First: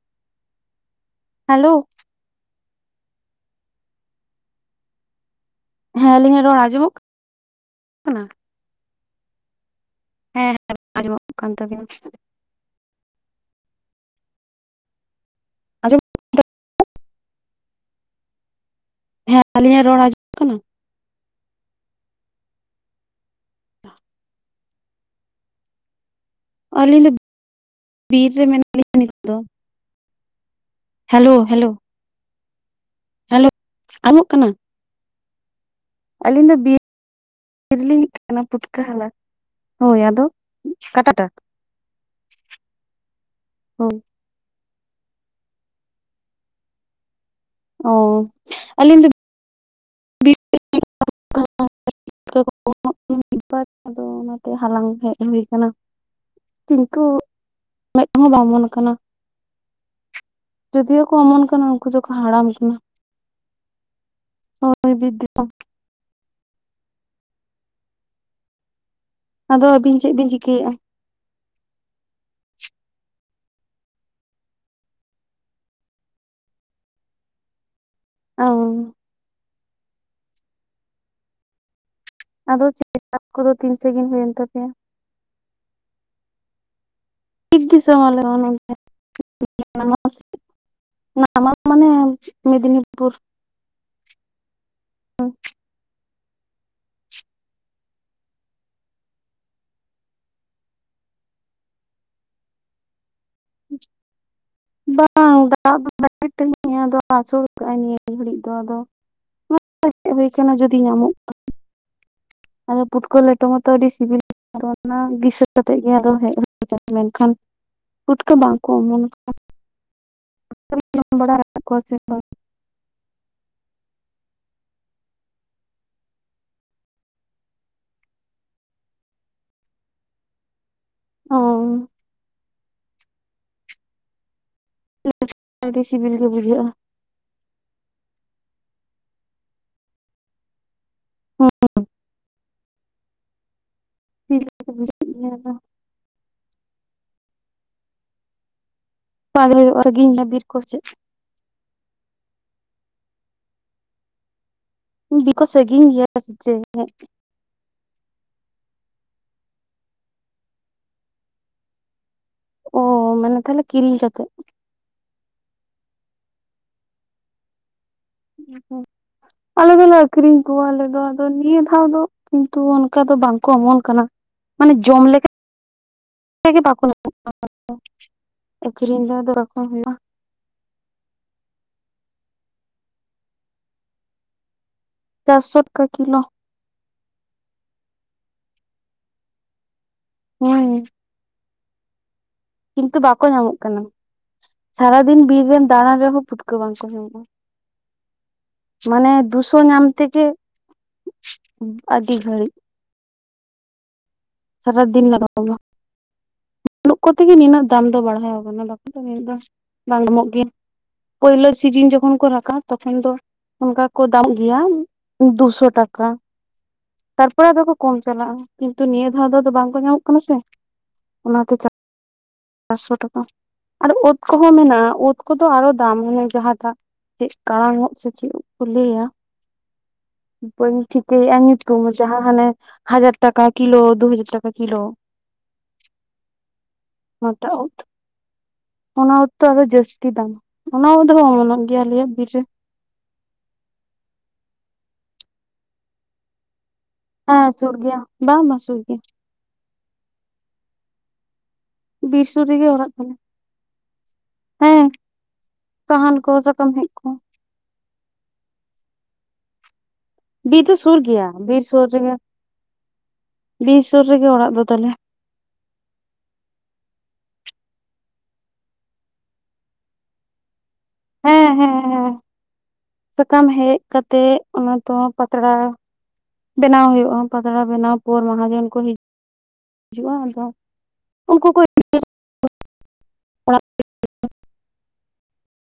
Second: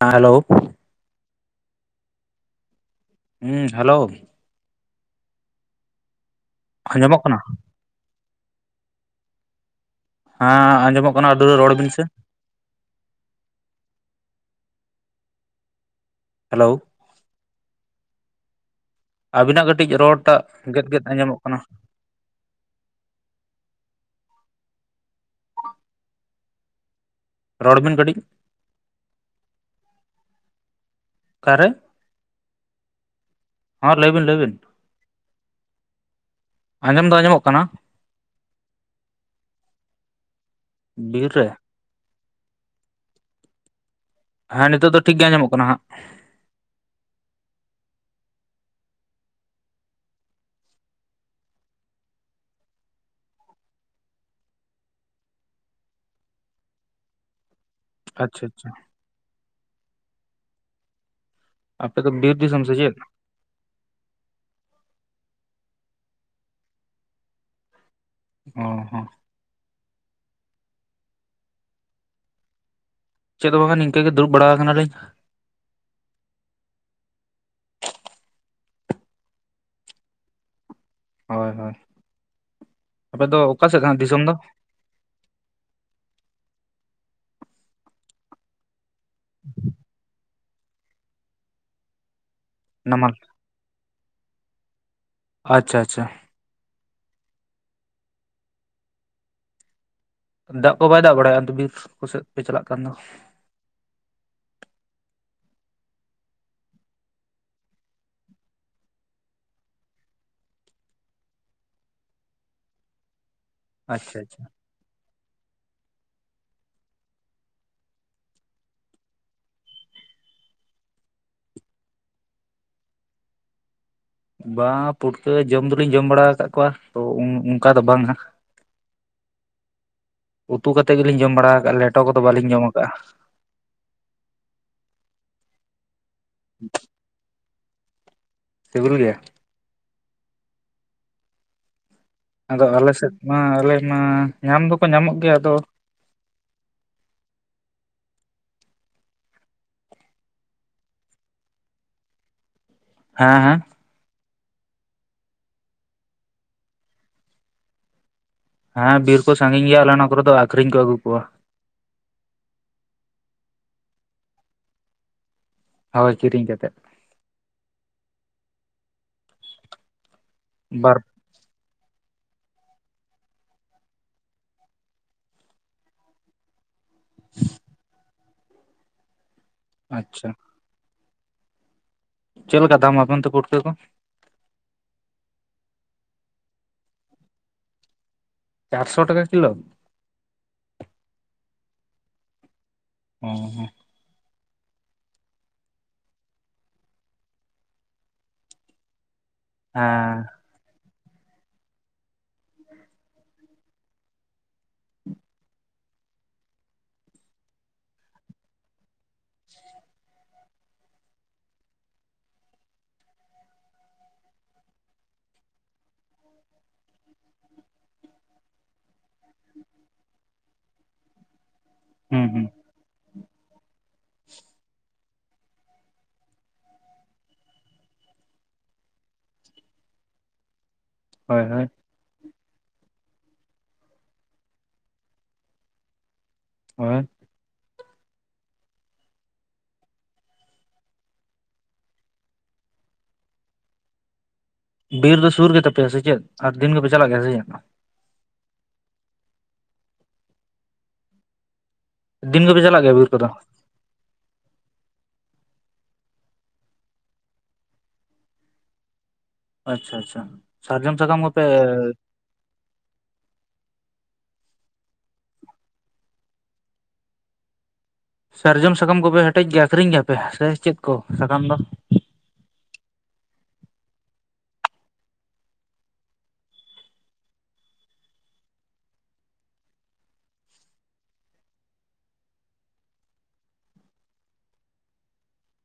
ᱦᱮᱸ hello. Hello. ᱦᱮᱸ hello. ᱦᱮᱸ ᱟᱞᱤᱧᱟᱜ ᱨᱚᱲ ᱟᱸ ᱟᱸᱡᱚᱢᱚᱜ ᱠᱟᱱᱟ? ᱠᱟᱱᱟ? ᱦᱮᱸ ᱟᱸᱡᱚᱢᱚᱜ ᱠᱟᱱᱟ [unintelligible] ᱨᱚᱲ ᱵᱤᱱ ᱥᱮ ᱾ [unintelligible] ᱦᱮᱞᱳ ᱾ ᱦᱮᱸ ᱟᱵᱤᱱᱟᱜ ᱟᱹᱞᱤᱧᱟᱜ ᱠᱟᱹᱴᱤᱡ ᱨᱚᱲ ᱟᱸᱡᱚᱢᱚᱜ ᱨᱚᱲᱴᱟᱜ ᱠᱟᱱᱟ? ᱜᱮᱫ ᱜᱮᱫ ᱟᱸᱡᱚᱢᱚᱜ ᱠᱟᱱᱟ ᱾ [inaudible] ᱟᱹᱞᱤᱧ ᱫᱚ ᱨᱚᱲ ᱵᱤᱱ [inaudible] ᱠᱟᱹᱴᱤᱡ ᱵᱤᱨ ᱨᱮ ᱢᱮᱱᱟᱜ ᱞᱤᱧᱟ ᱱᱤᱛ ᱫᱚ ᱾ ᱦᱮᱞᱳ ᱚᱠᱟᱨᱮ ᱦᱮᱞᱳ ᱾ ᱦᱮᱞᱳ ᱾ ᱦᱮᱸ ᱞᱟᱹᱭ ᱵᱤᱱ ᱞᱟᱹᱭ ᱵᱤᱱ ᱾ [inaudible] ᱟᱹᱞᱤᱧ ᱫᱚ ᱵᱤᱨ [inaudible] ᱞᱤᱧ ᱦᱮᱡ ᱠᱟᱱᱟ ᱯᱩᱴᱠᱟᱹ ᱦᱟᱞᱟᱝ ᱾ [inaudible] ᱦᱳᱭ ᱟᱫᱚ ᱵᱤᱨ ᱨᱮ [unintelligible] ᱦᱮᱸ ᱱᱤᱛᱳᱜ ᱫᱚ ᱴᱷᱤᱠ ᱜᱮ ᱟᱸᱡᱚᱢᱚᱜ ᱠᱟᱱᱟ ᱦᱟᱸᱜ ᱾ ᱚ ᱟᱞᱤᱧ ᱫᱚ [unintelligible] [unintelligible] ᱟᱫᱚ ᱚᱱᱟᱛᱮ ᱦᱟᱞᱟᱝ ᱦᱮᱡ ᱦᱩᱭ ᱟᱠᱟᱱᱟ ᱾ ᱠᱤᱱᱛᱩ ᱢᱮᱫᱦᱚ ᱵᱟ ᱟᱪᱪᱷᱟ ᱚᱢᱚᱱ ᱟᱪᱪᱷᱟ ᱟᱠᱟᱱᱟ [inaudible] ᱡᱚᱫᱤᱭᱳ ᱠᱚ ᱚᱢᱚᱱ ᱠᱟᱱᱟ ᱩᱱᱠᱩ ᱟᱯᱮ ᱫᱚ ᱫᱚᱠᱚ ᱵᱤᱨ ᱦᱟᱲᱟᱢ ᱫᱤᱥᱚᱢ ᱥᱮ ᱠᱟᱱᱟ ᱾ ᱪᱮᱫ ᱦᱩᱭ ᱵᱤᱨ ᱫᱤᱥᱚᱢ ᱾ ᱚᱸ ᱦᱮᱸ ᱾ ᱟᱫᱚ ᱟᱹᱵᱤᱱ ᱪᱮᱫ ᱵᱤᱱ ᱪᱤᱠᱟᱹᱭᱮᱜᱼᱟ? ᱪᱮᱫ ᱦᱚᱸ ᱵᱟᱝᱟ ᱱᱤᱝᱠᱟᱹ ᱜᱮ ᱫᱩᱲᱩᱵ ᱵᱟᱲᱟ ᱟᱠᱟᱱᱟ ᱠᱟᱱᱟᱞᱤᱧ᱾ ᱚ ᱦᱳᱭ ᱦᱳᱭ᱾ ᱟᱫᱚ [unintelligible] ᱟᱯᱮ ᱫᱚ ᱠᱚᱫᱚ ᱚᱠᱟ ᱛᱤᱱ ᱥᱮᱫ ᱠᱟᱱᱟ ᱥᱟᱺᱜᱤᱱ ᱫᱤᱥᱚᱢ ᱦᱩᱭᱮᱱ ᱫᱚ ᱛᱟᱯᱮᱭᱟ? [unintelligible] ᱱᱟᱢᱟᱞ ᱢᱮᱫᱽᱱᱤᱯᱩᱨ᱾ ᱟᱪᱪᱷᱟ ᱟᱪᱪᱷᱟ᱾ ᱫᱟᱜ ᱠᱚ ᱵᱟᱭ ᱫᱟᱜ ᱵᱟᱲᱟᱭᱟ ᱵᱤᱨ ᱠᱚᱥᱮᱫ ᱯᱮ ᱪᱟᱞᱟᱜ ᱠᱟᱱ ᱫᱚ? [inaudible] ᱵᱟᱝ ᱫᱟᱜ [unintelligible] ᱟᱥᱳᱲ ᱠᱟᱜᱼᱟᱭ ᱱᱤᱭᱟ ᱜᱷᱟᱹᱲᱤᱡ ᱫᱚ ᱟᱫᱚ᱾ ᱦᱩᱭ ᱦᱮᱢ ᱦᱳᱭ ᱟᱠᱟᱱᱟ ᱡᱩᱚᱫᱤ ᱧᱟᱢᱚᱜᱼᱟ ᱟᱫᱚ ᱯᱩᱴᱠᱟᱹᱣ ᱞᱮᱴᱚ ᱢᱟᱛᱚ ᱟᱹᱰᱤ ᱟᱪᱪᱷᱟ ᱥᱤᱵᱤᱞ ᱜᱮ ᱟᱪᱪᱷᱟ ᱟᱫᱚ ᱚᱱᱟ ᱫᱤᱥᱟᱹ ᱠᱟᱛᱮᱫ ᱜᱮ ᱟᱫᱚ ᱦᱮᱡ ᱦᱩᱭ ᱠᱟᱱ ᱢᱮᱱᱠᱷᱟᱱ ᱯᱩᱴᱠᱟᱹ ᱵᱟᱝᱠᱚ ᱚᱢᱚᱱ ᱠᱟᱱᱟ [unintelligible] ᱠᱚᱣᱟ ᱥᱮ ᱵᱟᱝ? ᱵᱟᱝ ᱯᱩᱴᱠᱟᱹ ᱡᱚᱢ ᱫᱚᱞᱤᱧ ᱡᱚᱢ ᱵᱟᱲᱟ ᱟᱠᱟᱫ ᱠᱚᱣᱟ ᱛᱚ ᱚᱱᱠᱟ ᱫᱚ ᱵᱟᱝ ᱦᱟᱸᱜ᱾ [inaudible] ᱩᱛᱩ ᱠᱟᱛᱮᱫ ᱜᱮᱞᱤᱧ ᱡᱚᱢ ᱚ ᱵᱟᱲᱟ ᱠᱟᱜᱼᱟ ᱞᱮᱴᱚ ᱠᱚᱫᱚ ᱵᱟᱟᱹᱞᱤᱧ ᱡᱚᱢ ᱠᱟᱜᱼᱟ᱾ ᱟᱹᱰᱤ ᱥᱤᱵᱤᱞ ᱜᱮ ᱵᱩᱡᱷᱟ᱾ [unintelligible] ᱥᱤᱵᱤᱞ ᱜᱮᱭᱟ᱾ ᱦᱩ ᱩ᱾ ᱟᱫᱚ ᱟᱞᱮ ᱥᱮᱫ ᱢᱟ ᱟᱞᱮ ᱢᱟ ᱥᱤᱵᱤᱞ ᱧᱟᱢ ᱜᱮ ᱫᱚᱠᱚ ᱵᱩᱡᱷᱟᱹᱜ ᱧᱟᱢᱚᱜ ᱜᱮᱭᱟ ᱟᱫᱚ [unintelligible] ᱵᱤᱨ ᱠᱚ ᱥᱮ ᱪᱮᱫ ᱦᱮᱸ ᱦᱮᱸ ᱵᱤᱨ ᱠᱚ ᱥᱟᱹᱜᱤᱧ ᱜᱮᱭᱟ ᱥᱮ ᱪᱮ? ᱦᱮᱸ ᱵᱤᱨ ᱠᱚ ᱥᱟᱹᱜᱤᱧ ᱜᱮᱭᱟ ᱟᱞᱮ ᱱᱟᱣᱟ ᱠᱚᱨᱮ ᱫᱚ ᱟᱠᱷᱨᱤᱧ ᱠᱚ ᱟᱹᱜᱩ ᱠᱚᱣᱟ᱾ ᱚ ᱢᱟᱱᱮ ᱛᱟᱦᱚᱞᱮ ᱠᱤᱨᱤᱧ ᱠᱟᱛᱮ᱾ ᱦᱳᱭ ᱠᱤᱨᱤᱧ ᱠᱟᱛᱮ᱾ ᱟᱞᱮ ᱫᱚᱞᱮ ᱟᱠᱷᱨᱤᱧ ᱠᱚᱣᱟ ᱟᱞᱮ ᱵᱟᱨ ᱫᱚ᱾ ᱱᱤᱭᱟᱹ ᱫᱷᱟᱣ ᱫᱚ ᱠᱤᱱᱛᱩ ᱚᱱᱠᱟ ᱫᱚ ᱵᱟᱝᱠᱚ ᱚᱢᱚᱱ ᱠᱟᱱᱟ ᱢᱟᱱᱮ ᱡᱚᱢ ᱞᱮᱠᱟ [unintelligible] ᱧᱟᱢᱚᱜ ᱠᱟᱱᱟ ᱟᱹᱠᱷᱨᱤᱧ ᱫᱚ ᱦᱩᱭᱩᱜᱼᱟ ᱟᱪᱪᱷᱟ᱾ ᱪᱮᱫ ᱞᱮᱠᱟ ᱫᱟᱢ ᱟᱯᱮ ᱟᱱᱛᱮ ᱯᱩᱴᱠᱟᱹ ᱠᱚ᱾ ᱪᱟᱨᱥᱚ ᱴᱟᱠᱟ ᱠᱤᱞᱳ᱾ ᱪᱟᱨᱥᱚ ᱴᱟᱠᱟ ᱠᱤᱞᱳ? ᱦᱩᱸ᱾ ᱠᱤᱱᱛᱩ ᱵᱟᱠᱚ ᱚ ᱧᱟᱢᱚᱜ ᱠᱟᱱᱟ ᱥᱟᱨᱟᱫᱤᱱ ᱵᱤᱨ ᱨᱮᱱ ᱫᱟᱬᱟᱱ ᱨᱮᱦᱚᱸ ᱯᱩᱴᱠᱟᱹ ᱵᱟᱝᱠᱚ ᱧᱟᱢᱚᱜᱼᱟ᱾ ᱢᱟᱱᱮ ᱫᱩᱥᱚ ᱦᱮᱸ ᱧᱟᱢ ᱛᱮᱜᱮ ᱟᱹᱰᱤ ᱜᱷᱟᱹᱲᱤᱡ᱾ ᱥᱟᱨᱟ ᱫᱤᱱ ᱞᱟᱜᱟᱣ ᱟᱢᱟ᱾ ᱵᱟᱹᱱᱩᱜ ᱠᱚ ᱛᱮᱜᱮ ᱱᱤᱱᱟᱹᱜ ᱫᱟᱢ ᱫᱚ ᱵᱟᱲᱦᱟᱣ ᱠᱟᱱᱟ ᱵᱟᱠᱷᱟᱡ ᱫᱚ ᱱᱤᱭᱟᱹ ᱫᱚ ᱵᱟᱝ ᱫᱟᱢᱚᱜ ᱜᱮᱭᱟ᱾ ᱯᱳᱭᱞᱳ ᱥᱤᱡᱤᱱ ᱡᱚᱠᱷᱚᱱ ᱠᱚ ᱨᱟᱠᱟ ᱛᱚᱠᱷᱚᱱ ᱫᱚ ᱚᱱᱠᱟ ᱠᱚ ᱫᱟᱢᱚᱜ ᱜᱮᱭᱟ ᱫᱩᱥᱚ ᱴᱟᱠᱟ᱾ ᱛᱟᱨᱯᱚᱨᱮ ᱟᱫᱚ ᱠᱚ ᱠᱚᱢ ᱪᱟᱞᱟᱜᱼᱟ ᱠᱤᱱᱛᱩ ᱱᱤᱭᱟ ᱫᱷᱟᱣ ᱫᱚ ᱵᱟᱝ ᱠᱚ ᱧᱟᱢᱚᱜ ᱠᱟᱱᱟ ᱥᱮ ᱚᱱᱟᱛᱮ ᱦᱩᱸ ᱦᱩᱸ ᱪᱟᱨᱥᱚ ᱴᱟᱠᱟ᱾ ᱟᱨ ᱩᱫ ᱠᱚᱦᱚᱸ ᱢᱮᱱᱟᱜᱼᱟ ᱩᱫ ᱠᱚᱫᱚ ᱟᱨᱚ ᱫᱟᱢ ᱢᱟᱱᱮ ᱡᱟᱦᱟᱸᱴᱟᱜ ᱪᱮᱫ ᱠᱟᱲᱟᱝ ᱩᱫ ᱥᱮ ᱪᱮᱫ ᱩᱫ ᱠᱚ ᱞᱟᱹᱭᱟ ᱵᱟᱹᱧ ᱴᱷᱤᱠ ᱟ ᱦᱳᱭ ᱦᱳᱭ ᱧᱩᱛᱩᱢ ᱡᱟᱦᱟᱸ ᱦᱟᱱᱮ ᱦᱟᱡᱟᱨ ᱴᱟᱠᱟ ᱠᱤᱞᱳ ᱫᱩ ᱦᱟᱡᱟᱨ ᱴᱟᱠᱟ ᱠᱤᱞᱳ ᱾ [inaudible] ᱚᱱᱟ ᱴᱟᱜ ᱩᱫ ᱾ ᱚᱱᱟ ᱩᱫ ᱟᱫᱚ ᱡᱟᱥᱛᱤ ᱫᱟᱢ ᱚᱱᱟ ᱩᱫ ᱦᱚᱸ ᱚᱢᱚᱱᱚᱜ ᱜᱮᱭᱟ ᱟᱞᱮᱭᱟᱜ ᱵᱤᱨ ᱨᱮ ᱾ ᱵᱤᱨ ᱫᱚ ᱥᱩᱨ ᱜᱮᱛᱟ ᱯᱮᱭᱟ ᱥᱮ ᱪᱮᱫ? ᱟᱨ ᱫᱤᱱ ᱜᱮᱯᱮ ᱪᱟᱞᱟᱜ ᱜᱮᱭᱟ? ᱥᱮ ᱦᱮᱸ ᱪᱮᱫ ᱥᱩᱨ ᱜᱮᱭᱟ ᱵᱟᱝ ᱵᱟᱝ ᱢᱟ ᱥᱩᱨ ᱜᱮᱭᱟ ᱾ ᱵᱤᱨ ᱫᱤᱱ ᱥᱩᱨ ᱜᱮᱯᱮ ᱨᱮᱜᱮ ᱪᱟᱞᱟᱜ ᱚᱲᱟᱜ ᱜᱮᱭᱟ ᱵᱤᱨ ᱛᱟᱞᱮ ᱠᱚᱫᱚ ᱾ ᱦᱮᱸ ᱥᱟᱦᱟᱱ ᱠᱚ ᱥᱟᱠᱟᱢ ᱦᱮᱡ ᱠᱚ ᱾ ᱟᱪᱪᱷᱟ ᱟᱪᱪᱷᱟ ᱟᱪᱷᱟ ᱾ ᱵᱤᱨ ᱫᱚ ᱥᱩᱨ ᱜᱮᱭᱟ ᱵᱤᱨ ᱥᱩᱨ ᱨᱮᱜᱮ ᱵᱤᱨ ᱥᱩᱨ ᱨᱮᱜᱮ ᱚᱲᱟᱜ ᱫᱚ ᱛᱟᱞᱮ ᱾ ᱥᱟᱨᱡᱚᱢ ᱥᱟᱠᱟᱢ ᱠᱚᱯᱮ ᱦᱮᱴᱮᱡ ᱜᱮᱭᱟ ᱟᱠᱷᱨᱤᱧ ᱜᱮᱭᱟᱯᱮ ᱥᱮ ᱪᱮᱫ ᱠᱚ ᱥᱟᱠᱟᱢ ᱦᱮᱸ ᱫᱚ? ᱦᱮᱸ ᱦᱮᱸ ᱥᱟᱠᱟᱢ ᱦᱮᱡ ᱠᱟᱛᱮᱜ ᱚᱱᱟ ᱫᱚ ᱯᱟᱛᱲᱟ ᱵᱮᱱᱟᱣ ᱦᱩᱭᱩᱜᱼᱟ ᱯᱟᱛᱲᱟ ᱵᱮᱱᱟᱣ ᱯᱚᱨ ᱢᱟᱦᱟᱡᱚᱱ ᱠᱚ ᱦᱤᱡ ᱦᱤᱡᱩᱜᱼᱟ ᱫᱚ ᱟᱫᱚ ᱩᱱᱠᱩ ᱠᱚ [unintelligible]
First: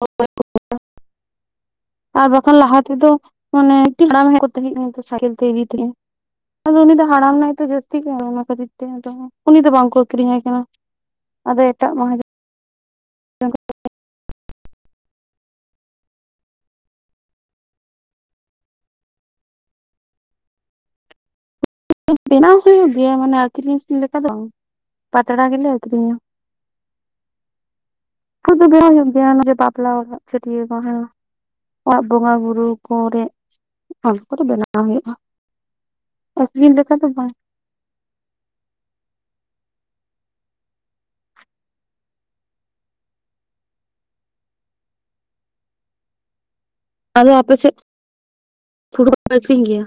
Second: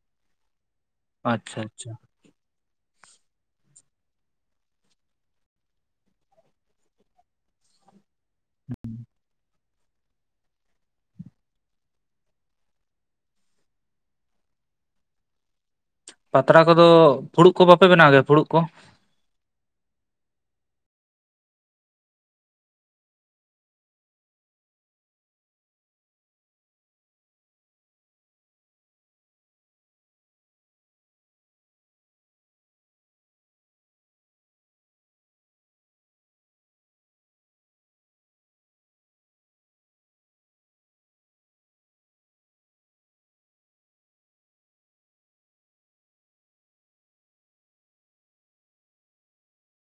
[unintelligible] ᱟᱪᱪᱷᱟ ᱟᱪᱪᱷᱟ ᱾ ᱟᱨ ᱵᱟᱠᱷᱟᱱ ᱞᱟᱦᱟ ᱛᱮᱫᱚ ᱢᱟᱱᱮ [unintelligible] ᱥᱟᱭᱠᱮᱞ ᱛᱮ ᱤᱫᱤ ᱛᱟᱦᱮᱸ ᱤᱧ ᱾ ᱟᱫᱚ ᱩᱱᱤ ᱫᱚ ᱦᱟᱲᱟᱱᱟᱢ ᱱᱟᱭ ᱛᱚ ᱡᱟᱥ ᱛᱤ ᱜᱮ ᱟᱱᱟ ᱠᱷᱟᱛᱤᱨ ᱛᱮ ᱩᱱᱤ ᱫᱚ ᱵᱟᱝᱠᱚ ᱟᱹᱠᱷᱨᱤᱧᱟᱭ ᱠᱟᱱᱟ ᱟᱫᱚ ᱮᱴᱟᱜ ᱢᱟᱦᱟᱡᱚᱱ ᱯᱟᱛᱲᱟ ᱠᱚᱫᱚ ᱯᱷᱩᱲᱩᱜ ᱠᱚ ᱵᱟᱯᱮ ᱵᱮᱱᱟᱣ ᱜᱮᱭᱟ ᱯᱷᱩᱲᱩᱜ ᱠᱚ? ᱵᱮᱱᱟᱣ ᱦᱩᱭᱩᱜ ᱜᱮᱭᱟ ᱢᱟᱱᱮ ᱟᱹᱠᱷᱨᱤᱧ ᱞᱮᱠᱟ ᱫᱚ ᱵᱟᱝ᱾ ᱯᱟᱛᱲᱟ ᱜᱮᱞᱮ ᱟᱹᱠᱷᱨᱤᱧᱟ ᱾ [unintelligible] ᱵᱮᱲᱟ ᱧᱚᱜ ᱜᱮᱭᱟ ᱵᱟᱯᱞᱟ ᱚᱲᱟᱜ ᱪᱷᱟᱹᱴᱭᱟ. ᱨ ᱢᱟᱦᱟ ᱚᱲᱟᱜ ᱵᱚᱸᱜᱟ ᱵᱩᱨᱩ ᱠᱚᱨᱮ ᱚᱱᱟ ᱠᱚᱫᱚ ᱵᱮᱱᱟᱣ ᱦᱩᱭᱩᱜᱼᱟ ᱾ ᱢᱤᱫ ᱞᱮᱠᱟ ᱫᱚ ᱵᱟᱝ ᱾ ᱟᱫᱚ ᱟᱯᱮ ᱥᱮᱫ [inaudible] ᱟᱠᱷᱨᱤᱧ ᱜᱮᱭᱟ?